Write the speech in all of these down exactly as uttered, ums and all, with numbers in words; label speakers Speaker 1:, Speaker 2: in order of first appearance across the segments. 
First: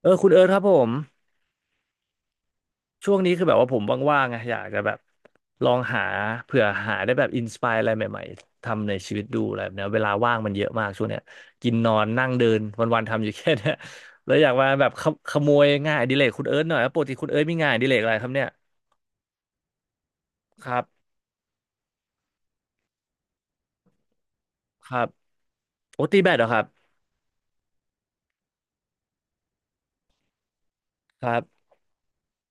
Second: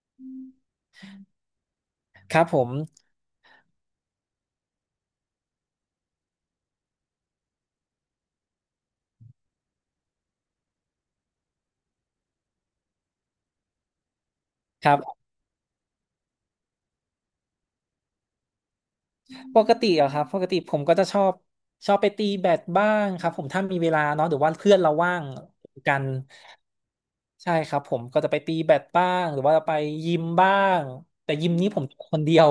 Speaker 1: เออคุณเอิร์ธครับผม
Speaker 2: ครับผม
Speaker 1: ช่วงนี้คือแบบว่าผมว่างๆไงอยากจะแบบลองหาเผื่อหาได้แบบอินสปายอะไรใหม่ๆทำในชีวิตดูอะไรแบบเนี้ยเวลาว่างมันเยอะมากช่วงเนี้ยกินนอนนั่งเดินวันๆทำอยู่แค่เนี้ย แล้วอยากมาแบ
Speaker 2: ค
Speaker 1: บ
Speaker 2: รั
Speaker 1: ข
Speaker 2: บ
Speaker 1: โขโมยงานอดิเรกคุณเอิร์ธหน่อยว่าปกติคุณเอิร์ธมีงานอดิเรกอะไรครับเนี่ย
Speaker 2: ปกติอะครับปกติ
Speaker 1: ค
Speaker 2: ผ
Speaker 1: รั
Speaker 2: มก็จะ
Speaker 1: บ
Speaker 2: ชอบชอบไปตีแบดบ้างครับผมถ้ามีเวลาเนาะหรือว่าเพื่อน
Speaker 1: ค
Speaker 2: เรา
Speaker 1: รับ
Speaker 2: ว่างกั
Speaker 1: โอ้
Speaker 2: น
Speaker 1: ตีแบดเหรอครับ
Speaker 2: ใช่ครับผมก็จะไปตีแบดบ้างหรือว่าไปยิมบ้าง
Speaker 1: ค
Speaker 2: แต่
Speaker 1: รั
Speaker 2: ยิม
Speaker 1: บ
Speaker 2: นี้ผมคนเดียว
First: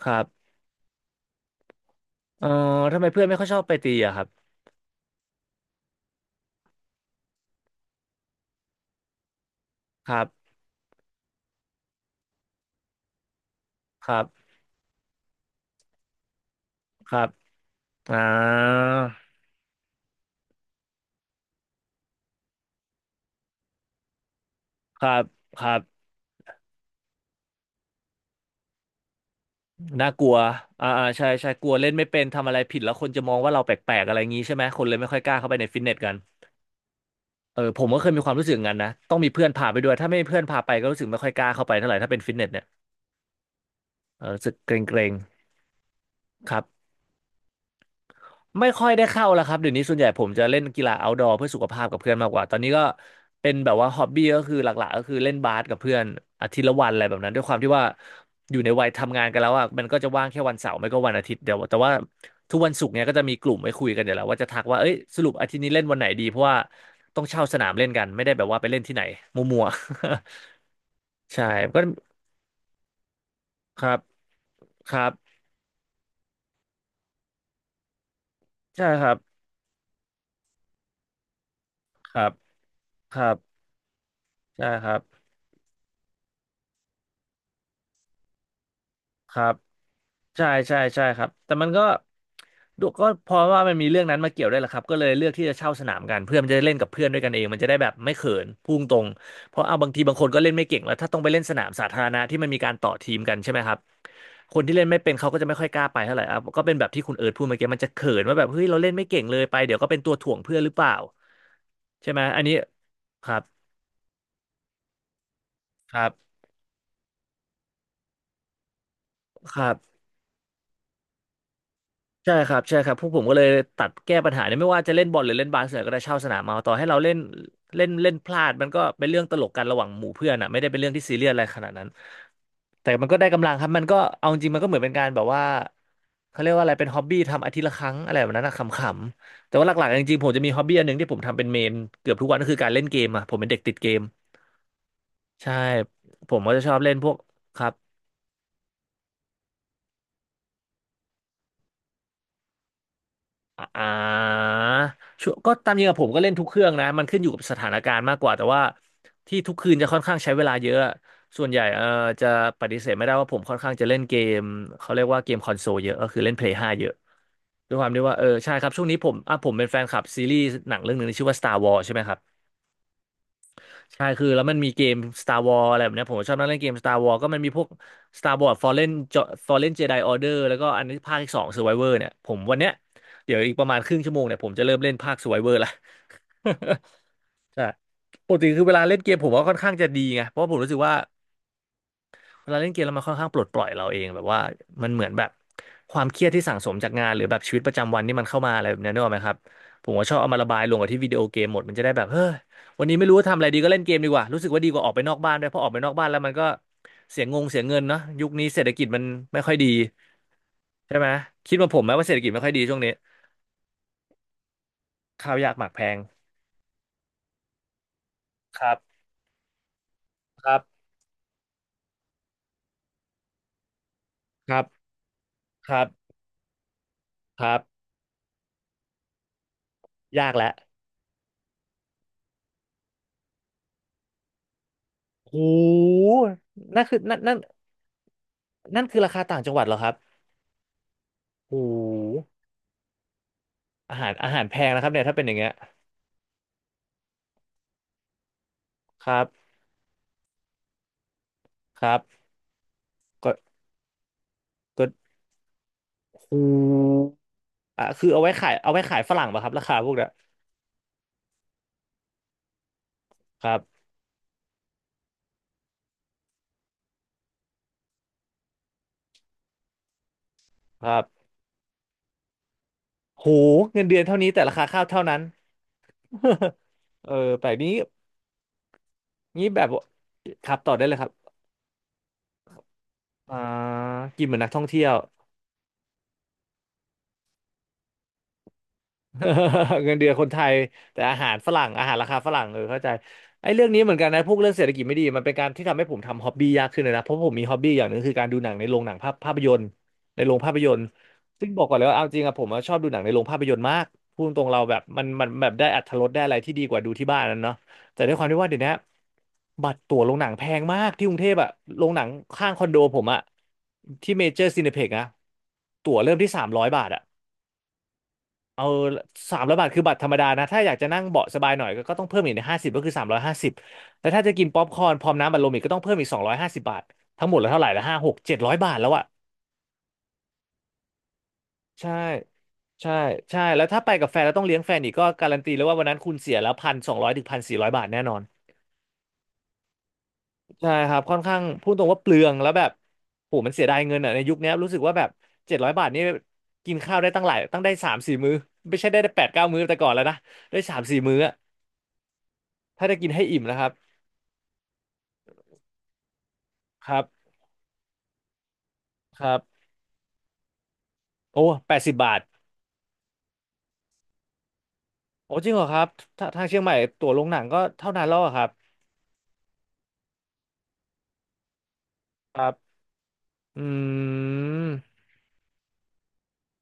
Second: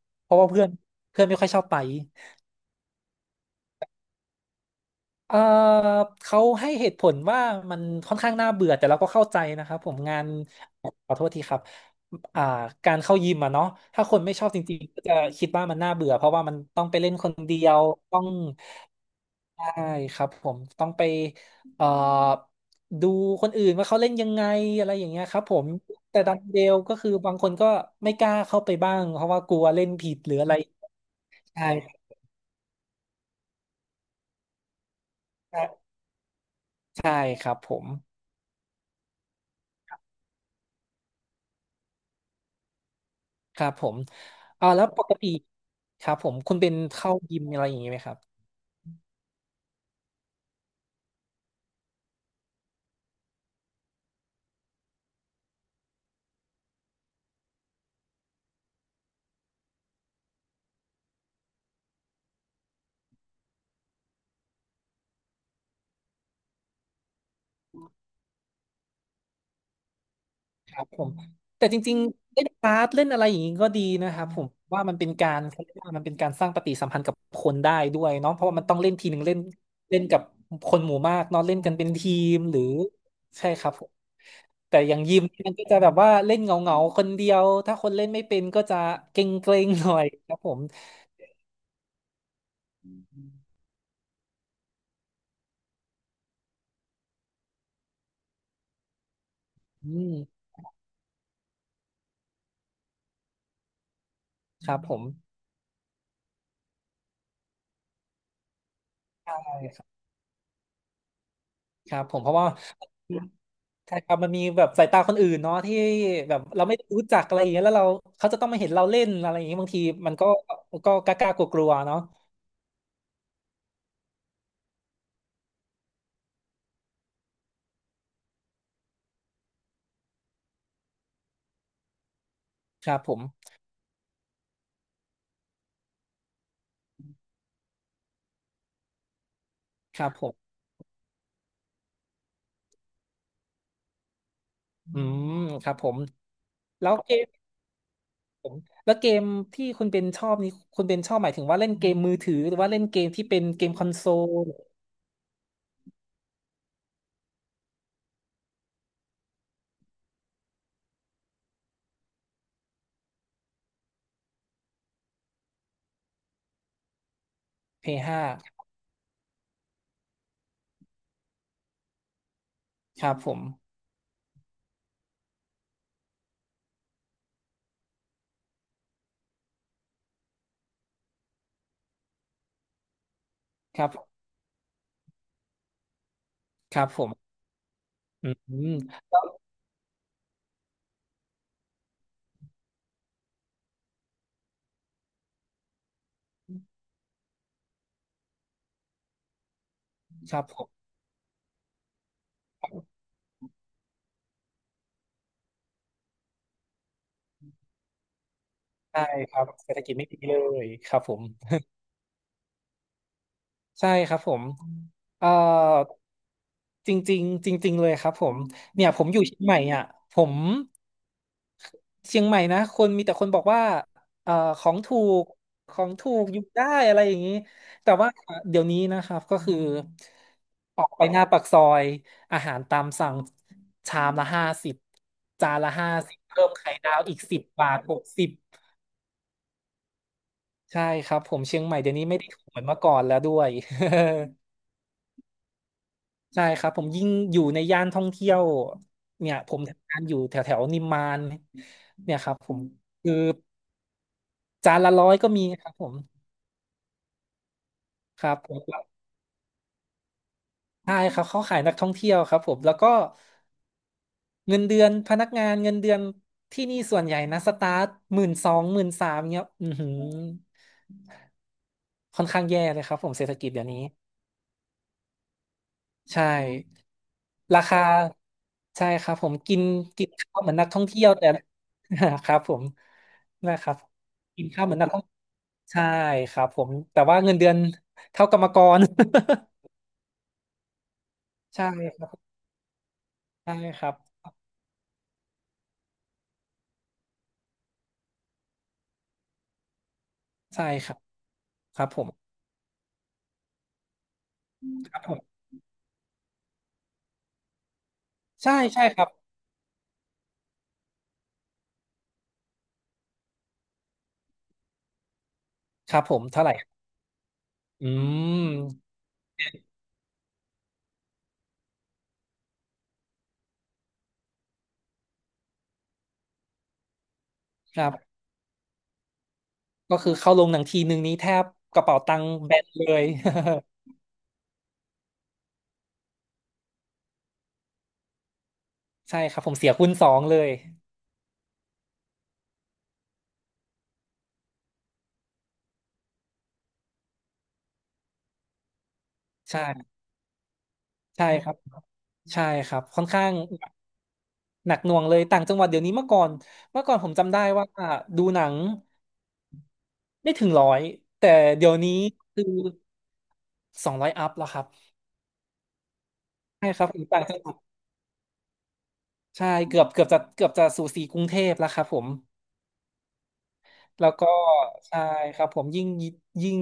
Speaker 1: ครับ
Speaker 2: เพราะว่าเพื่อนเพื่อนไม่ค่อยชอบไป
Speaker 1: เออทำไมเพื่อนไม่ค่อยชอบไปตีอะครับ
Speaker 2: เออเขาให้เหตุผลว่ามันค่อนข้างน่าเบื่อแต่เราก็เข้าใจนะครับผม
Speaker 1: ค
Speaker 2: งา
Speaker 1: รั
Speaker 2: น
Speaker 1: บ
Speaker 2: ขอโทษทีครับอ่าการเข้ายิมอะเนาะถ้า
Speaker 1: ค
Speaker 2: ค
Speaker 1: รั
Speaker 2: นไม่ชอบ
Speaker 1: บ
Speaker 2: จริงๆก็จะคิดว่ามันน่าเบื่อเพราะว่ามันต้องไปเล่
Speaker 1: ค
Speaker 2: น
Speaker 1: รั
Speaker 2: ค
Speaker 1: บ
Speaker 2: นเดียว
Speaker 1: อ่
Speaker 2: ต้อง
Speaker 1: า
Speaker 2: ใช่ครับผมต้องไปเอ่อดูคนอื่นว่าเขาเล่นยังไงอะไร
Speaker 1: ค
Speaker 2: อย่า
Speaker 1: รั
Speaker 2: งเงี้
Speaker 1: บ
Speaker 2: ยครับผ
Speaker 1: ค
Speaker 2: ม
Speaker 1: รับ
Speaker 2: แต่ดันเดลก็คือบางคนก็ไม่กล้าเข้าไปบ้างเพราะว่ากลัวเล่น
Speaker 1: น่า
Speaker 2: ผิด
Speaker 1: ก
Speaker 2: ห
Speaker 1: ลั
Speaker 2: รื
Speaker 1: ว
Speaker 2: ออะไร
Speaker 1: อ่าอ่าใช่ใช่ก
Speaker 2: ใช่
Speaker 1: ลัวเล่นไม่เป็นทำอะไรผิดแล้วคนจะมองว่าเราแปลกๆอะไรงี้ใช่ไหมคนเลยไม่ค่อยกล้าเข้าไป
Speaker 2: ใช่
Speaker 1: ในฟิตเนสกัน
Speaker 2: ใช่ครับ
Speaker 1: เออ
Speaker 2: ผ
Speaker 1: ผ
Speaker 2: ม
Speaker 1: มก็เคยมีความรู้สึกอย่างนั้นนะ ต้องมีเพื่อนพาไปด้วย ถ้าไม่มีเพื่อนพาไปก็รู้สึกไม่ค่อยกล้าเข้าไปเท่าไหร่ถ้าเป็นฟิตเนสเนี่ย
Speaker 2: ครับผม
Speaker 1: เออรู้สึก
Speaker 2: อ่า
Speaker 1: เก
Speaker 2: แล้วป
Speaker 1: รง
Speaker 2: กติครับผม
Speaker 1: ๆค
Speaker 2: คุณ
Speaker 1: รับ
Speaker 2: เป็นเข้ายิมอะไรอย่างนี้ไหมครับ
Speaker 1: ไม่ค่อยได้เข้าแล้วครับเดี๋ยวนี้ส่วนใหญ่ผมจะเล่นกีฬา outdoor เพื่อสุขภาพกับเพื่อนมากกว่าตอนนี้ก็เป็นแบบว่าฮอบบี้ก็คือหลักๆก็คือเล่นบาสกับเพื่อนอาทิตย์ละวันอะไรแบบนั้นด้วยความที่ว่าอยู่ในวัยทำงานกันแล้วอ่ะมันก็จะว่างแค่วันเสาร์ไม่ก็วันอาทิตย์เดียวแต่ว่าทุกวันศุกร์เนี้ยก็จะมีกลุ่มไว้คุยกันเดี๋ยวแล้วว่าจะทักว่าเอ้ยสรุปอาทิตย์นี้เล่นวันไหนดีเพราะว่าต้องเช่าสนามเล่นกันไม่ได้แบบว่าไปเล่นที่ไหนมั่วๆ
Speaker 2: ครับผม
Speaker 1: ใช่
Speaker 2: แต่จ
Speaker 1: ก็
Speaker 2: ริงๆเล่นบาสเล่นอะไรอย่างนี้ก็
Speaker 1: ค
Speaker 2: ดี
Speaker 1: รับ
Speaker 2: นะครับผมว่า
Speaker 1: ค
Speaker 2: มัน
Speaker 1: รั
Speaker 2: เป็น
Speaker 1: บ
Speaker 2: การเขาเรียกว่ามันเป็นการสร้างปฏิสัมพันธ์กับคนได้ด้วยเนาะเพราะว่ามันต้อง
Speaker 1: ใช่
Speaker 2: เล่น
Speaker 1: ค
Speaker 2: ที
Speaker 1: รั
Speaker 2: ห
Speaker 1: บ
Speaker 2: นึ่งเล่นเล่นกับคนหมู่มากเนาะเล่นกันเป็น
Speaker 1: ค
Speaker 2: ที
Speaker 1: รับ
Speaker 2: มหรือ
Speaker 1: ครับ
Speaker 2: ใช่ครับผม
Speaker 1: ใช่
Speaker 2: แต่
Speaker 1: ค
Speaker 2: อ
Speaker 1: รั
Speaker 2: ย่า
Speaker 1: บ
Speaker 2: งยิมมันก็จะแบบว่าเล่นเงาเงาคนเดียวถ้าคนเล่นไม่เป็นก็จะเกร็ง
Speaker 1: ครั
Speaker 2: เก
Speaker 1: บ
Speaker 2: รงหน่อยครับ
Speaker 1: ใช่
Speaker 2: ผม
Speaker 1: ใช่ใช่ครับแต่มันก็ดูก็เพราะว่ามันมีเรื่องนั้นมาเกี่ยวด้วยแหละครับก็เลยเลือกที่จะเช่าสนามกันเพื่อมันจะได้เล่นกับเพื่อนด้วยกันเองมันจะได้แบบไม่เขินพุ่งตรงเพราะเอาบาง
Speaker 2: อื
Speaker 1: ทีบา
Speaker 2: ม
Speaker 1: งคนก็เล่นไม่เก่งแล้วถ้าต้องไปเล่นสนามสาธารณะที่มันมีการต่อทีมกันใช่ไหมครับคน
Speaker 2: ค
Speaker 1: ที่
Speaker 2: รับ
Speaker 1: เล่น
Speaker 2: ผ
Speaker 1: ไม่
Speaker 2: ม
Speaker 1: เป็นเขาก็จะไม่ค่อยกล้าไปเท่าไหร่อ่ะก็เป็นแบบที่คุณเอิร์ธพูดเมื่อกี้มันจะเขินว่าแบบเฮ้ยเราเล่นไม่เก่ง
Speaker 2: ใช่
Speaker 1: เลยไปเดี๋ย
Speaker 2: ค
Speaker 1: ว
Speaker 2: รั
Speaker 1: ก็เป็น
Speaker 2: บ
Speaker 1: ตัวถ่วงเพื่อนหรือเปล่า
Speaker 2: ครับ
Speaker 1: ใช่
Speaker 2: ผ
Speaker 1: ไหม
Speaker 2: มเพราะ
Speaker 1: อัน
Speaker 2: ว่า
Speaker 1: นี้ครับ
Speaker 2: ใช่ครับมันมีแบบสายตาคนอื่นเนาะที่
Speaker 1: ครับ
Speaker 2: แบบเราไม่รู้จักอะไรอย่างเงี้ยแล้วเราเขาจะต้องมาเห็นเราเล่นอะไรอย่าง
Speaker 1: ค
Speaker 2: เงี้ย
Speaker 1: รั
Speaker 2: บาง
Speaker 1: บ
Speaker 2: ทีมันก็ก็กล้ากลัวกลัวๆเนาะ
Speaker 1: ใช่ครับใช่ครับพวกผมก็เลยตัดแก้ปัญหาเนี่ยไม่ว่าจะเล่นบอลหรือเล่นบาสเนี่ยก็ได้เช่าสนามมาต่อให้เราเล่นเล่นเล่นพลาดมันก็เป็นเรื่องตลกกันระหว่างหมู่เพื่อนอ่ะไม่ได้เป็นเรื่องที่ซีเรียสอะไรขนาดนั้น
Speaker 2: ค
Speaker 1: แต่
Speaker 2: รับ
Speaker 1: มัน
Speaker 2: ผ
Speaker 1: ก็
Speaker 2: ม
Speaker 1: ได้กำลังครับมันก็เอาจริงมันก็เหมือนเป็นการแบบว่าเขาเรียกว่าอะไรเป็นฮ็อบบี้ทำอาทิตย์ละครั้งอะไรแบบนั้นนะขำๆแต่ว่าหลัก
Speaker 2: ค
Speaker 1: ๆจ
Speaker 2: รับ
Speaker 1: ริงๆ
Speaker 2: ผ
Speaker 1: ผม
Speaker 2: ม
Speaker 1: จะมีฮ็อบบี้อันหนึ่งที่ผมทำเป็นเมนเกือบทุกวันก็คือการเล่นเกมอ่ะผมเป็นเด็กติดเกม
Speaker 2: อืม
Speaker 1: ใช่
Speaker 2: ครับผม
Speaker 1: ผมก็จะชอบ
Speaker 2: แล้
Speaker 1: เล่
Speaker 2: ว
Speaker 1: นพ
Speaker 2: เก
Speaker 1: วก
Speaker 2: ม
Speaker 1: ครับ
Speaker 2: แล้วเกมที่คุณเป็นชอบนี้คุณเป็นชอบหมายถึงว่าเล่นเกมมือถือหรือว่าเล่นเกมที่เป็นเกม
Speaker 1: อ่
Speaker 2: คอนโซล
Speaker 1: าชวร์ก็ตามจริงกับผมก็เล่นทุกเครื่องนะมันขึ้นอยู่กับสถานการณ์มากกว่าแต่ว่าที่ทุกคืนจะค่อนข้างใช้เวลาเยอะส่วนใหญ่เออจะปฏิเสธไม่ได้ว่าผมค่อนข้างจะเล่นเกมเขาเรียกว่าเกมคอนโซลเยอะก็คือเล่น เพลย์ ห้าเยอะด้วยความที่ว่าเออ
Speaker 2: พี เอส ห้า
Speaker 1: ใช่ครับช่วงนี้ผมอ่ะผมเป็นแฟนคลับซีรีส์หนังเรื่องหนึ่งที่ชื่อว่า Star Wars ใช่ไหมครับ
Speaker 2: ครับผม
Speaker 1: ใช่คือแล้วมันมีเกม Star Wars อะไรแบบเนี้ยผมชอบนั่งเล่นเกม Star Wars ก็มันมีพวก Star Wars Fallen Jo- Fallen Jedi Order แล้วก็อันนี้ภาคที่สอง Survivor เนี่ยผมวันเนี้ยเดี๋ยวอีกประมาณ
Speaker 2: ครั
Speaker 1: ค
Speaker 2: บ
Speaker 1: รึ่งชั่วโมงเนี่ยผมจะเริ่มเล่นภาค Survivor ละ
Speaker 2: ครับผม
Speaker 1: ใช่
Speaker 2: อ
Speaker 1: ปกติ
Speaker 2: ื
Speaker 1: คือ
Speaker 2: ม
Speaker 1: เวลาเล่นเก
Speaker 2: แล้
Speaker 1: ม
Speaker 2: ว
Speaker 1: ผมก็ค่อนข้างจะดีไงเพราะผมรู้สึกว่า เวลาเล่นเกมแล้วมันค่อนข้างปลดปล่อยเราเองแบบว่ามันเหมือนแบบความเครียดที่สั่งสมจากงานหรือแบบชีวิตประจำวันที่มันเข้ามาอะไรแบบนี้นึกออกไหมครับผมก็ชอบเอา
Speaker 2: ค
Speaker 1: มา
Speaker 2: รับ
Speaker 1: ระ
Speaker 2: ผ
Speaker 1: บายลง
Speaker 2: ม
Speaker 1: กับที่วิดีโอเกมหมดมันจะได้แบบเฮ้ยวันนี้ไม่รู้ว่าทำอะไรดีก็เล่นเกมดีกว่ารู้สึกว่าดีกว่าออกไปนอกบ้านด้วยเพราะออกไปนอกบ้านแล้วมันก็เสียงงเสียเงินเนาะยุคนี้เศรษฐกิจมั
Speaker 2: ใช่
Speaker 1: น
Speaker 2: ค
Speaker 1: ไม่
Speaker 2: รับ
Speaker 1: ค่อยดี
Speaker 2: เศรษฐกิจไม่ดีเลยค
Speaker 1: ใช่
Speaker 2: รับ
Speaker 1: ไหม
Speaker 2: ผม
Speaker 1: คิดว่าผมไหมว่าเศรษฐกิจไม่ค่อยดีช่วงนี้
Speaker 2: ใช่ครับผมเอ่อ
Speaker 1: ข้าวยากหมากแพง
Speaker 2: จริงๆจริงๆเลยครับผม
Speaker 1: ครั
Speaker 2: เนี่ยผ
Speaker 1: บ
Speaker 2: มอยู่เชียงใหม่อ่ะผม
Speaker 1: ครับ
Speaker 2: เชียงใหม่นะคนมีแต่คนบอกว่าเอ่อ
Speaker 1: ครั
Speaker 2: ของ
Speaker 1: บ
Speaker 2: ถูก
Speaker 1: ค
Speaker 2: ขอ
Speaker 1: รั
Speaker 2: งถู
Speaker 1: บ
Speaker 2: กอยู่ได้อะไรอย่างนี้
Speaker 1: ครับ
Speaker 2: แต่ว่าเดี๋ยวนี้นะครับก็คือ
Speaker 1: ยากแล้ว
Speaker 2: ออกไปหน้าปากซอยอาหารตามสั่งชามละห้าสิบ
Speaker 1: โ
Speaker 2: จานละห้า
Speaker 1: ห
Speaker 2: สิบเพิ่มไข่
Speaker 1: นั่น
Speaker 2: ดา
Speaker 1: คือ
Speaker 2: วอี
Speaker 1: นั่น
Speaker 2: ก
Speaker 1: นั่น
Speaker 2: สิบบาทหกสิบ
Speaker 1: นั่นคือราคาต่างจังหวัดเหรอครับ
Speaker 2: ใช่ครับผม
Speaker 1: โอ้
Speaker 2: เชียง
Speaker 1: โ
Speaker 2: ใหม่เดี๋ยวนี้ไม่ได้ถู
Speaker 1: ห
Speaker 2: กเหมือนเมื่อก่อนแล้วด้วย
Speaker 1: อาหารอาหาร แพงนะครับเนี่ยถ้าเป็นอย่างเงี้ย
Speaker 2: ใช่ครับผมยิ่งอยู่ในย่านท่องเที่ยว
Speaker 1: ครับ
Speaker 2: เนี่ยผมทำงานอยู่แถวแถวนิมมาน
Speaker 1: ครั
Speaker 2: เนี่ย
Speaker 1: บ
Speaker 2: ครับผมคือ
Speaker 1: ก็
Speaker 2: จาน
Speaker 1: ก็
Speaker 2: ละร้อยก็มีครับผม
Speaker 1: โหูอ่ะคือเอา
Speaker 2: ค
Speaker 1: ไว้
Speaker 2: รับ
Speaker 1: ขา
Speaker 2: ผ
Speaker 1: ย
Speaker 2: ม
Speaker 1: เอาไว้ขายฝรั่งป่ะครับราคาพวกเนี้ย
Speaker 2: ใช่ครับเขาขายนักท่องเที่ยวครับผมแล้วก็
Speaker 1: ครับ
Speaker 2: เงินเดือนพนักงานเงินเดือนที่นี่ส่วนใหญ่นะสตาร์ทหมื่นสองหมื่นสามเงี้ยอือหือ
Speaker 1: ครับ
Speaker 2: ค่อนข้างแย่เลยครับผมเศ
Speaker 1: โห
Speaker 2: รษฐกิจเดี๋ยวนี้
Speaker 1: เงินเดือนเท่านี้แต่ราคาข้าวเท่านั้น
Speaker 2: ใช่
Speaker 1: เออแปลก
Speaker 2: รา
Speaker 1: นี้
Speaker 2: คาใช่ครับผม
Speaker 1: นี้
Speaker 2: กิ
Speaker 1: แบ
Speaker 2: น
Speaker 1: บว่า
Speaker 2: กินข้าว
Speaker 1: ค
Speaker 2: เหมือ
Speaker 1: รั
Speaker 2: น
Speaker 1: บ
Speaker 2: นัก
Speaker 1: ต่อ
Speaker 2: ท่อ
Speaker 1: ได้
Speaker 2: ง
Speaker 1: เลย
Speaker 2: เที่
Speaker 1: ค
Speaker 2: ย
Speaker 1: รั
Speaker 2: ว
Speaker 1: บ
Speaker 2: แต่ ครับผม
Speaker 1: อ่า
Speaker 2: นะครับ
Speaker 1: กินเหมือน
Speaker 2: กิน
Speaker 1: นักท่อ
Speaker 2: ข้าว
Speaker 1: ง
Speaker 2: เหมือน
Speaker 1: เที่ย
Speaker 2: นัก
Speaker 1: ว
Speaker 2: ท่อง ใช่ครับผมแต่ว่าเงินเดือน เท่ากรรมกร
Speaker 1: เงินเดือนคนไทยแต่อาหารฝ รั่
Speaker 2: ใช่
Speaker 1: งอาหาร
Speaker 2: ค
Speaker 1: รา
Speaker 2: รั
Speaker 1: คาฝ
Speaker 2: บ
Speaker 1: รั่งเออเข้าใจไอ้
Speaker 2: ใช่
Speaker 1: เรื่องนี้
Speaker 2: ครั
Speaker 1: เหมื
Speaker 2: บ
Speaker 1: อนกันนะพวกเรื่องเศรษฐกิจไม่ดีมันเป็นการที่ทำให้ผมทำฮ็อบบี้ยากขึ้นเลยนะเพราะผมมีฮ็อบบี้อย่างหนึ่งคือการดูหนังในโรงหนังภาพภาพยนตร์ในโรงภาพ
Speaker 2: ใช่
Speaker 1: ยนตร์
Speaker 2: ครับ
Speaker 1: ซึ่งบอกก่อน
Speaker 2: ค
Speaker 1: เล
Speaker 2: รับ
Speaker 1: ยว่า
Speaker 2: ผ
Speaker 1: เอา
Speaker 2: ม
Speaker 1: จริงอะผมอะชอบดูหนังในโรงภาพยนตร์มากพูดตรงๆเราแบบ
Speaker 2: ครั
Speaker 1: มั
Speaker 2: บ
Speaker 1: น
Speaker 2: ผ
Speaker 1: มัน
Speaker 2: ม
Speaker 1: แบบได้อรรถรสได้อะไรที่ดีกว่าดูที่บ้านนั่นเนาะแต่ด้วยความที่ว่า
Speaker 2: ใช่
Speaker 1: เดี๋ยวนี้
Speaker 2: ใช่ครับ
Speaker 1: บัตรตั๋วโรงหนังแพงมากที่กรุงเทพอะโรงหนังข้างคอนโดผมอะที่เมเจอร์ซีเนเพ็กนะ
Speaker 2: ค
Speaker 1: ตั๋ว
Speaker 2: รับ
Speaker 1: เริ่
Speaker 2: ผ
Speaker 1: ม
Speaker 2: ม
Speaker 1: ที่สา
Speaker 2: เท่า
Speaker 1: ม
Speaker 2: ไหร่
Speaker 1: ร้อยบาทอะ
Speaker 2: อื
Speaker 1: เอา
Speaker 2: ม
Speaker 1: สามร้อยบาทคือบัตรธรรมดานะถ้าอยากจะนั่งเบาะสบายหน่อยก็ก็ต้องเพิ่มอีกห้าสิบก็คือสามร้อยห้าสิบแล้วถ้าจะกินป๊อปคอร์นพร้อมน้ำอัดลมอีกก็ต้องเพิ่มอีกสองร้อยห้าสิบบาททั้งหมดแล้วเท่าไหร่
Speaker 2: ค
Speaker 1: ละ
Speaker 2: รั
Speaker 1: ห้าห
Speaker 2: บ
Speaker 1: กเจ็ดร้อยบาทแล้วอะ
Speaker 2: ก็คือเข้าลงหนังทีนึงนี้แทบกระ
Speaker 1: ใช่
Speaker 2: เป๋าตังค์แบนเล
Speaker 1: ใช่
Speaker 2: ย
Speaker 1: ใช่แล้วถ้าไปกับแฟนแล้วต้องเลี้ยงแฟนอีกก็การันตีแล้วว่าวันนั้นคุณเสียแล้วพันสองร้อยถึงพันสี่ร้อยบาทแน่นอน
Speaker 2: ใช่ครับผมเสียคูณสองเลย
Speaker 1: ใช่ครับค่อนข้างพูดตรงว่าเปลืองแล้วแบบโหมันเสียดายเงินอ่ะในยุคเนี้ยรู้สึกว่าแบบเจ็ดร้อยบาทนี่กินข้าวได้ตั้งหลายตั้งได้สามสี่มื้อไม่ใช่ได้แปดเก้ามื้อแต่ก่อน
Speaker 2: ใช่
Speaker 1: แล้วนะได้สามสี่มื้อ
Speaker 2: ใช่
Speaker 1: อะ
Speaker 2: ครับใช่ครับ
Speaker 1: ถ้าได้
Speaker 2: ค่อน
Speaker 1: กินให้
Speaker 2: ข้าง
Speaker 1: อิ่มนะครับ
Speaker 2: หนักหน่วงเลยต่างจังหวัดเดี๋ยวนี้เมื่อก่อนเมื่
Speaker 1: ค
Speaker 2: อก่อ
Speaker 1: รั
Speaker 2: นผม
Speaker 1: บ
Speaker 2: จำได้ว่าดูหนัง
Speaker 1: ครับ
Speaker 2: ไม่ถึงร้อยแต่
Speaker 1: โอ้
Speaker 2: เดี๋ย
Speaker 1: แป
Speaker 2: ว
Speaker 1: ดสิ
Speaker 2: นี้
Speaker 1: บบาท
Speaker 2: คือสองร้อยอัพแล้วครับ
Speaker 1: โอ้จริงเหรอครับถ้าทางเชียง
Speaker 2: ใช่
Speaker 1: ใหม่
Speaker 2: ครับอ
Speaker 1: ตั๋
Speaker 2: ยู่
Speaker 1: วโร
Speaker 2: ต่าง
Speaker 1: งห
Speaker 2: จั
Speaker 1: นั
Speaker 2: ง
Speaker 1: ง
Speaker 2: หวั
Speaker 1: ก็
Speaker 2: ด
Speaker 1: เท่านั้นแล้วอะครับ
Speaker 2: ใช่เกือบเกือบจะเกือบจะสู่สีกรุงเทพแล้วครับผม
Speaker 1: ครับอ
Speaker 2: แล้ว
Speaker 1: ื
Speaker 2: ก็
Speaker 1: ม
Speaker 2: ใช่ครับผมยิ่งยิ่ง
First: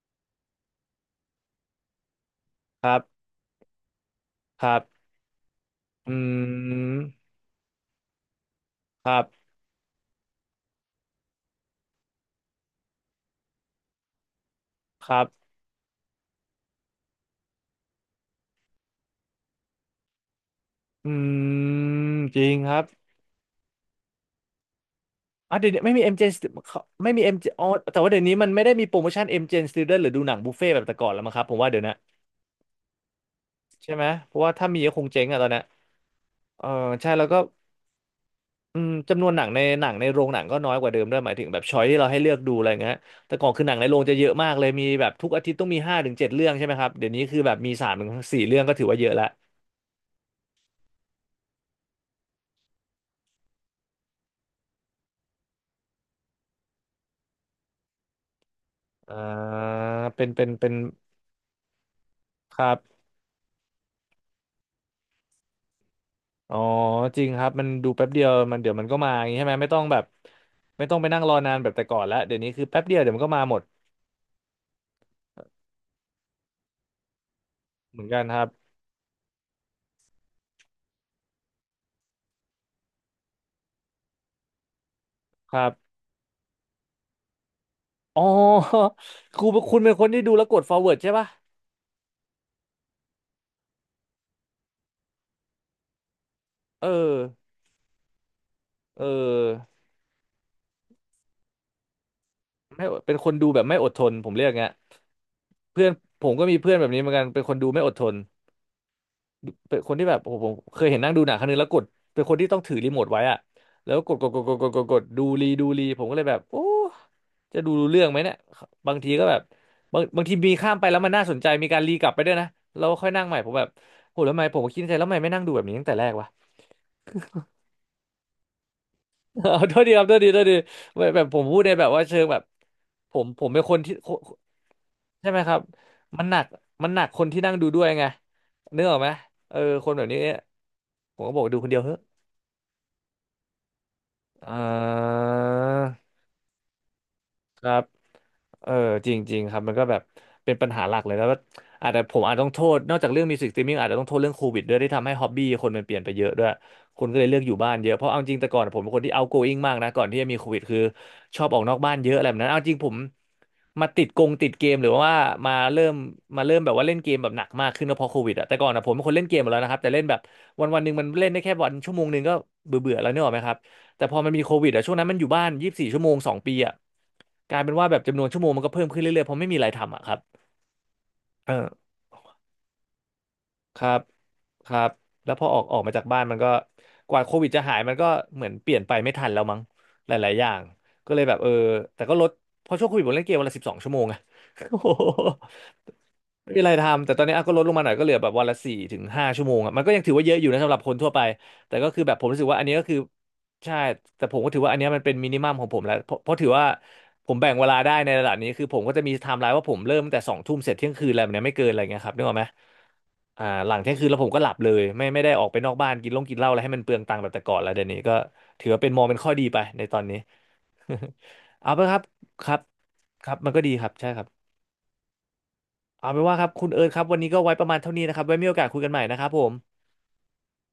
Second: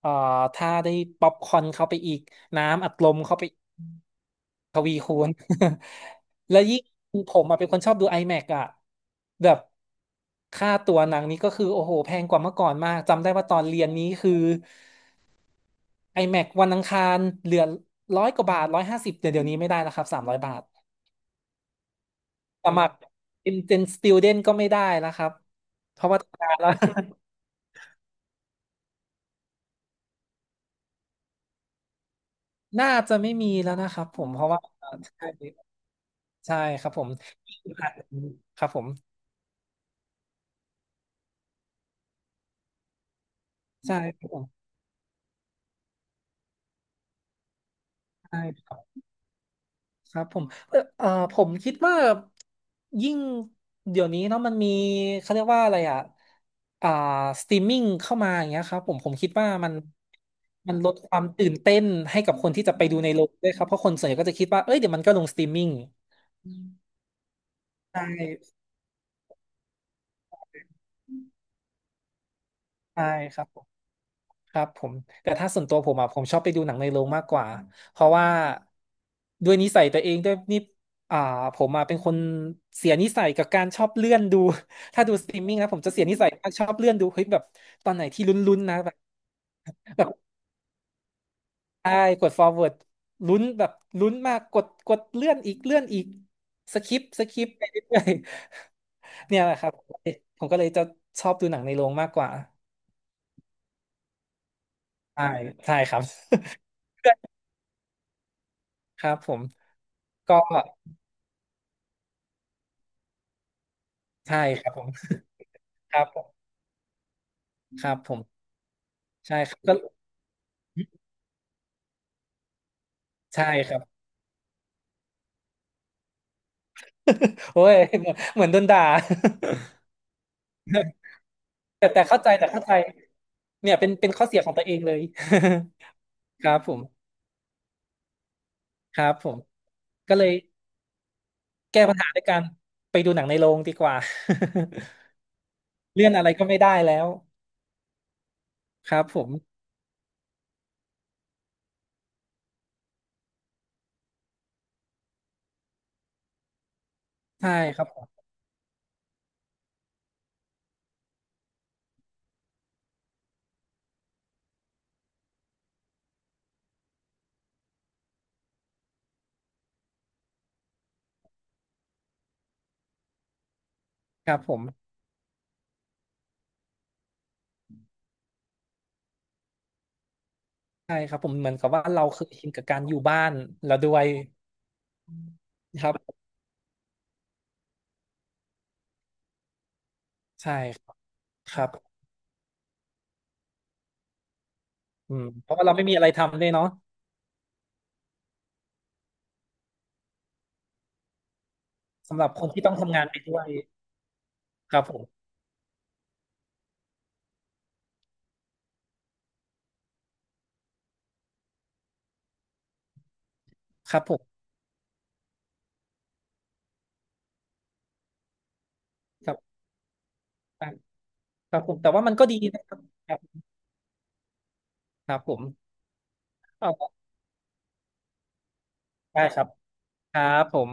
Speaker 2: เอ่อถ้าได้ป๊อปคอร์นเข้าไปอีก
Speaker 1: ค
Speaker 2: น้ำอั
Speaker 1: รั
Speaker 2: ดลม
Speaker 1: บ
Speaker 2: เข้าไปอีก
Speaker 1: ครั
Speaker 2: ทวี
Speaker 1: บ
Speaker 2: คูณ
Speaker 1: อื
Speaker 2: แล้วยิ่ง
Speaker 1: ม
Speaker 2: ผมอะเป็นคนชอบดู IMAX อแม็กซ์อ่ะ
Speaker 1: ครั
Speaker 2: แบ
Speaker 1: บ
Speaker 2: บค่าตัวหนังนี้ก็คือโอ้โหแพงกว่าเมื่อก่อนมากจำได้ว่าตอนเรียนนี้คือ
Speaker 1: ครับ
Speaker 2: IMAX วันอังคารเหลือร้อยกว่าบาทร้อยห้าสิบเดี๋ยวเดี๋ยวนี้ไม่ได้แล้วครับสามร้อยบาท
Speaker 1: อืมจริง
Speaker 2: ส
Speaker 1: ครับ
Speaker 2: มัคร Intern Student ก็ไม่ได้แล้วครับ
Speaker 1: อ่ะเดี๋ยวนี้ไม่
Speaker 2: เพ
Speaker 1: มี
Speaker 2: ราะว่า
Speaker 1: เอ็ม จี เอ็ม
Speaker 2: ทำ
Speaker 1: Stu-
Speaker 2: งาน
Speaker 1: เจ
Speaker 2: แล้ว
Speaker 1: เขา ไม่มีเอ็ม g m อ๋อแต่ว่าเดี๋ยวนี้มันไม่ได้มีโปรโมชั่น เอ็ม จี เอ็ม Student หรือดูหนังบุฟเฟ่ต์แบบแต่ก่อนแล้วมั้งครับผมว่าเดี๋ยวนะ
Speaker 2: น่าจะไม่มีแล้วนะ
Speaker 1: ใช่
Speaker 2: ค
Speaker 1: ไห
Speaker 2: รั
Speaker 1: ม
Speaker 2: บผม
Speaker 1: เพ
Speaker 2: เพ
Speaker 1: ราะ
Speaker 2: ราะ
Speaker 1: ว่า
Speaker 2: ว่า
Speaker 1: ถ้ามีก็คงเจ๊ง
Speaker 2: ใช่
Speaker 1: อะตอนเนี้ย
Speaker 2: ใช่
Speaker 1: เออ
Speaker 2: ครับผ
Speaker 1: ใช่
Speaker 2: ม
Speaker 1: แล้วก็
Speaker 2: ครับ
Speaker 1: อื
Speaker 2: ผ
Speaker 1: ม
Speaker 2: ม
Speaker 1: จำนวนหนังในหนังในโรงหนังก็น้อยกว่าเดิมด้วยหมายถึงแบบช้อยที่เราให้เลือกดูอะไรเงี้ยแต่ก่อนคือหนังในโร
Speaker 2: ใช่
Speaker 1: งจะ
Speaker 2: ค
Speaker 1: เย
Speaker 2: รับ
Speaker 1: อะ
Speaker 2: ผ
Speaker 1: มาก
Speaker 2: ม
Speaker 1: เลยมีแบบทุกอาทิตย์ต้องมีห้าถึงเจ็ดเรื่องใช่ไหมครับเดี๋ยวนี้คือแบบมีสามถึง
Speaker 2: ใช่
Speaker 1: สี่เรื่อ
Speaker 2: ค
Speaker 1: งก็
Speaker 2: รั
Speaker 1: ถือว่า
Speaker 2: บ
Speaker 1: เยอะละ
Speaker 2: ครับผมเออเอ่อผมคิดว่ายิ่งเดี๋ยวนี้เนาะมันมีเขาเรียกว่าอะไรอ่ะอ่าสตรีมมิ่งเข้ามาอย่างเงี้ยครับผมผมคิดว่า
Speaker 1: อ่า
Speaker 2: มัน
Speaker 1: เป็นเป็นเป็
Speaker 2: มั
Speaker 1: น
Speaker 2: นลดความตื่นเต้นให้กับคน
Speaker 1: ค
Speaker 2: ที่
Speaker 1: รั
Speaker 2: จะไปดู
Speaker 1: บ
Speaker 2: ในโรงด้วยครับเพราะคนส่วนใหญ่ก็จะคิดว่าเอ้ยเดี๋ยวมันก็ลงสตรีมมิ่ง
Speaker 1: อ๋อจริงครับมันดู
Speaker 2: ใช่
Speaker 1: แป๊บเดียวมันเดี๋ยวมันก็มาอย่างนี้ใช่ไหมไม่ต้องแบบไม่ต้องไปนั่งรอนานแบบแต่ก่อนละเดี๋ยวนี้คือแป๊บเดียว
Speaker 2: ใช่
Speaker 1: เดี๋ยวมันก็
Speaker 2: ค
Speaker 1: มา
Speaker 2: รับ
Speaker 1: หม
Speaker 2: ผ
Speaker 1: ด
Speaker 2: มครับผมแต่ถ้าส่วนตัวผมอ่ะผมชอบไปดูหนังในโรงมากกว่าเพ
Speaker 1: เหมือน
Speaker 2: ราะ
Speaker 1: กัน
Speaker 2: ว่า
Speaker 1: ครับ
Speaker 2: ด้วยนิสัยตัวเองด้วยนี่อ่าผมอ่ะเป็นคนเสียนิสัยกับการชอบเลื่อนดู ถ้าดูสตรีม
Speaker 1: ค
Speaker 2: มิ่ง
Speaker 1: รั
Speaker 2: นะผม
Speaker 1: บ
Speaker 2: จะเสียนิสัยมากชอบเลื่อนดูเฮ้ยแบบตอนไหน
Speaker 1: อ๋อ
Speaker 2: ที่ลุ้นๆนะแบบ
Speaker 1: ครูคุณเป็นค
Speaker 2: แบ
Speaker 1: น
Speaker 2: บ
Speaker 1: ที่ดูแล้วกด forward ใช่ปะ
Speaker 2: ใช่กด forward ลุ้นแบบลุ้นมากกดกดเลื่อนอีกเลื่อนอีกส
Speaker 1: เออ
Speaker 2: คิปสคิปไปเรื่อย
Speaker 1: เ
Speaker 2: ๆเนี่ยแหละครั
Speaker 1: ออ
Speaker 2: บผมก็เลยจะชอบดูหนังในโรงมากกว่า
Speaker 1: ไม่เป็นคนดูแบบไม่อดทนผมเรียกไง
Speaker 2: ใช่ใช่
Speaker 1: เพื่อน
Speaker 2: ครับ
Speaker 1: ผมก็มีเพื่อนแบบนี้เหมือนกันเป็นคนดูไม่อดทน
Speaker 2: ครับผม
Speaker 1: เป็นคนที่แบบ
Speaker 2: ก็
Speaker 1: โอ้โหผมเคยเห็นนั่งดูหนังครั้งนึงแล้วกดเป็นคนที่ต้องถือรีโมทไว้อะแล้วกดกดก
Speaker 2: ใช่
Speaker 1: ดกด
Speaker 2: ค
Speaker 1: ก
Speaker 2: รั
Speaker 1: ด
Speaker 2: บ
Speaker 1: ก
Speaker 2: ผ
Speaker 1: ด
Speaker 2: ม
Speaker 1: กดดูรีดูรี
Speaker 2: ค
Speaker 1: ผ
Speaker 2: รั
Speaker 1: ม
Speaker 2: บ
Speaker 1: ก็
Speaker 2: ผ
Speaker 1: เลยแบบ
Speaker 2: ม
Speaker 1: โอ้จะดู
Speaker 2: ค
Speaker 1: รู้
Speaker 2: รับ
Speaker 1: เรื่อง
Speaker 2: ผ
Speaker 1: ไหม
Speaker 2: ม
Speaker 1: เนี่ยบางทีก็แบ
Speaker 2: ใช่
Speaker 1: บ
Speaker 2: ครับก็
Speaker 1: บางบางทีมีข้ามไปแล้วมันน่าสนใจมีการรีกลับไปด้วยนะเราค่อยนั่งใหม่
Speaker 2: ใช่
Speaker 1: ผมแบบ
Speaker 2: ครับ
Speaker 1: โหแล้วทำไมผมก็คิดในใจแล้วทำไมไม่นั่งดูแบบนี้ตั้งแต่แรกวะ
Speaker 2: โอ้ยเหมือนเหมือนโดนด่า
Speaker 1: เอาโทษดีครับโทษดีโทษดี
Speaker 2: แต่
Speaker 1: แบบแบบผมพูดในแบบ
Speaker 2: แต่
Speaker 1: ว่าเชิ
Speaker 2: เข้า
Speaker 1: ง
Speaker 2: ใจ
Speaker 1: แบบ
Speaker 2: แต่เข้าใจ
Speaker 1: ผมผมเป็น
Speaker 2: เนี่
Speaker 1: ค
Speaker 2: ย
Speaker 1: น
Speaker 2: เป็น
Speaker 1: ที่
Speaker 2: เป็นข้อเสียของตัวเองเลย
Speaker 1: ใช่ไหมครับ มันหนั ก
Speaker 2: ครับผม
Speaker 1: มันหนักคนที่นั่งดูด้วยไงนึกออ
Speaker 2: ค
Speaker 1: กไหม
Speaker 2: รับผม
Speaker 1: เออคนแบบ
Speaker 2: ก็
Speaker 1: นี้
Speaker 2: เลย
Speaker 1: ผมก็บอกดูคนเดีย
Speaker 2: แก้
Speaker 1: วเฮ้
Speaker 2: ปัญ
Speaker 1: ย
Speaker 2: หาด้วยการไปดูหนังในโรงดีกว่า
Speaker 1: เออ
Speaker 2: เลื่อนอะไรก็ไม่ได้แล้ว
Speaker 1: ครับ เออ
Speaker 2: ครับ
Speaker 1: จ
Speaker 2: ผม
Speaker 1: ริงๆครับมันก็แบบเป็นปัญหาหลักเลยแล้วก็อาจจะผมอาจต้องโทษนอกจากเรื่องมิวสิกสตรีมมิ่งอาจจะต้องโทษเรื่องโควิดด้วยที่ทำให้ฮ็อบบี้คนมันเปลี่ยนไปเยอะด้วยคนก็เลยเลือก
Speaker 2: ใช่
Speaker 1: อยู่บ้าน
Speaker 2: ครับ
Speaker 1: เยอะ
Speaker 2: ผ
Speaker 1: เพราะเอา
Speaker 2: ม
Speaker 1: จริงแต่ก่อนผมเป็นคนที่ outgoing มากนะก่อนที่จะมีโควิดคือชอบออกนอกบ้านเยอะอะไรแบบนั้นเอาจริงผมมาติดกงติดเกมหรือว่ามาเริ่มมาเริ่มแบบว่าเล่นเกมแบบหนักมากขึ้นก็เพราะโควิดอะแต่ก่อนอะผมเป็นคนเล่นเกมหมดแล้วนะครับแต่เล่นแบบวันวันหนึ่งมันเล่นได้แค่วันชั่วโมงหนึ่งก็เบื่อเบื่อแล้วเนี่ยหรอกไหมครับ แต่พอมั
Speaker 2: ค
Speaker 1: น
Speaker 2: รับ
Speaker 1: มีโค
Speaker 2: ผม
Speaker 1: วิดอะช่วงนั้นมันอยู่บ้านยี่สิบสี่ชั่วโมงสองปีอะกลายเป็นว่าแบบจำนวนชั่วโมงมันก็เพิ่มขึ้นเรื่อยๆเพราะไม่มีอะไรทำอะครับ
Speaker 2: ใช่ครับผมเห
Speaker 1: เอ
Speaker 2: มือ
Speaker 1: อ
Speaker 2: นกับว่าเราเคยชินกับการอยู่บ้านแล้ว
Speaker 1: ค
Speaker 2: ด้
Speaker 1: รั
Speaker 2: ว
Speaker 1: บ
Speaker 2: ย
Speaker 1: ครับแล้วพอออกออก
Speaker 2: ครั
Speaker 1: มาจากบ้า
Speaker 2: บ
Speaker 1: นมันก็กว่าโควิดจะหายมันก็เหมือนเปลี่ยนไปไม่ทันแล้วมั้งหลายๆอย่า
Speaker 2: ใช่
Speaker 1: ง
Speaker 2: ครับ
Speaker 1: ก็เลยแบบเออ
Speaker 2: ครับ
Speaker 1: แต่ก็ลดเพราะช่วงโควิดผมเล่นเกมวันละสิบสองชั่วโมงอะโอ้โห
Speaker 2: อืมเพราะว่าเราไม่มีอะไรทำเล
Speaker 1: ไม่
Speaker 2: ย
Speaker 1: มี
Speaker 2: เนาะ
Speaker 1: อะไรทำแต่ตอนนี้อ่ะก็ลดลงมาหน่อยก็เหลือแบบวันละสี่ถึงห้าชั่วโมงอะมันก็ยังถือว่าเยอะอยู่นะสำหรับคนทั่วไปแต่ก็คือแบบ
Speaker 2: สำ
Speaker 1: ผ
Speaker 2: หรั
Speaker 1: ม
Speaker 2: บ
Speaker 1: รู้
Speaker 2: ค
Speaker 1: สึก
Speaker 2: น
Speaker 1: ว่า
Speaker 2: ที่
Speaker 1: อัน
Speaker 2: ต้อ
Speaker 1: นี้
Speaker 2: ง
Speaker 1: ก็คื
Speaker 2: ทำ
Speaker 1: อ
Speaker 2: งานไปด้วย
Speaker 1: ใช่ แต่ผมก็ถือว่า
Speaker 2: ค
Speaker 1: อัน
Speaker 2: รับ
Speaker 1: เนี้ย
Speaker 2: ผ
Speaker 1: มันเป็น
Speaker 2: ม
Speaker 1: มินิมัมของผมแล้วเพราะเพราะถือว่าผมแบ่งเวลาได้ในระดับนี้คือผมก็จะมีไทม์ไลน์ว่าผมเริ่มตั้งแต่สองทุ่มเสร็จเที่ยงคืนอะไรแบบเนี้ยไม่เกินอะไรเงี้ยครับนึกออกไหมอ่าหลังเที่
Speaker 2: ค
Speaker 1: ยง
Speaker 2: รับ
Speaker 1: คืน
Speaker 2: ผ
Speaker 1: แล้วผมก็
Speaker 2: ม
Speaker 1: หลับเลยไม่ไม่ได้ออกไปนอกบ้านกินเหล้งกินเหล้าอะไรให้มันเปลืองตังค์แบบแต่ก่อนแล้วเดี๋ยวนี้ก็ถือว่าเป็นมองเป็นข้
Speaker 2: ค
Speaker 1: อ
Speaker 2: รั
Speaker 1: ดี
Speaker 2: บ
Speaker 1: ไปในตอนนี้
Speaker 2: ครั บผ
Speaker 1: เอา
Speaker 2: ม
Speaker 1: ไป
Speaker 2: แต่
Speaker 1: ครับ
Speaker 2: ว่ามันก็ดี
Speaker 1: ครับ
Speaker 2: นะครับครั
Speaker 1: ครับ
Speaker 2: บ
Speaker 1: มันก็ดีครับใช่ครับ
Speaker 2: ครับผม
Speaker 1: เอาเป็นว่าครับคุณเอิร์ธค
Speaker 2: เอา
Speaker 1: รับวันนี้ก็ไว้ประมาณเท่านี้นะครับไว้มีโอกาสคุยกันใหม่นะค
Speaker 2: ได้
Speaker 1: รับ
Speaker 2: ค
Speaker 1: ผ
Speaker 2: รับ
Speaker 1: ม
Speaker 2: ครับผม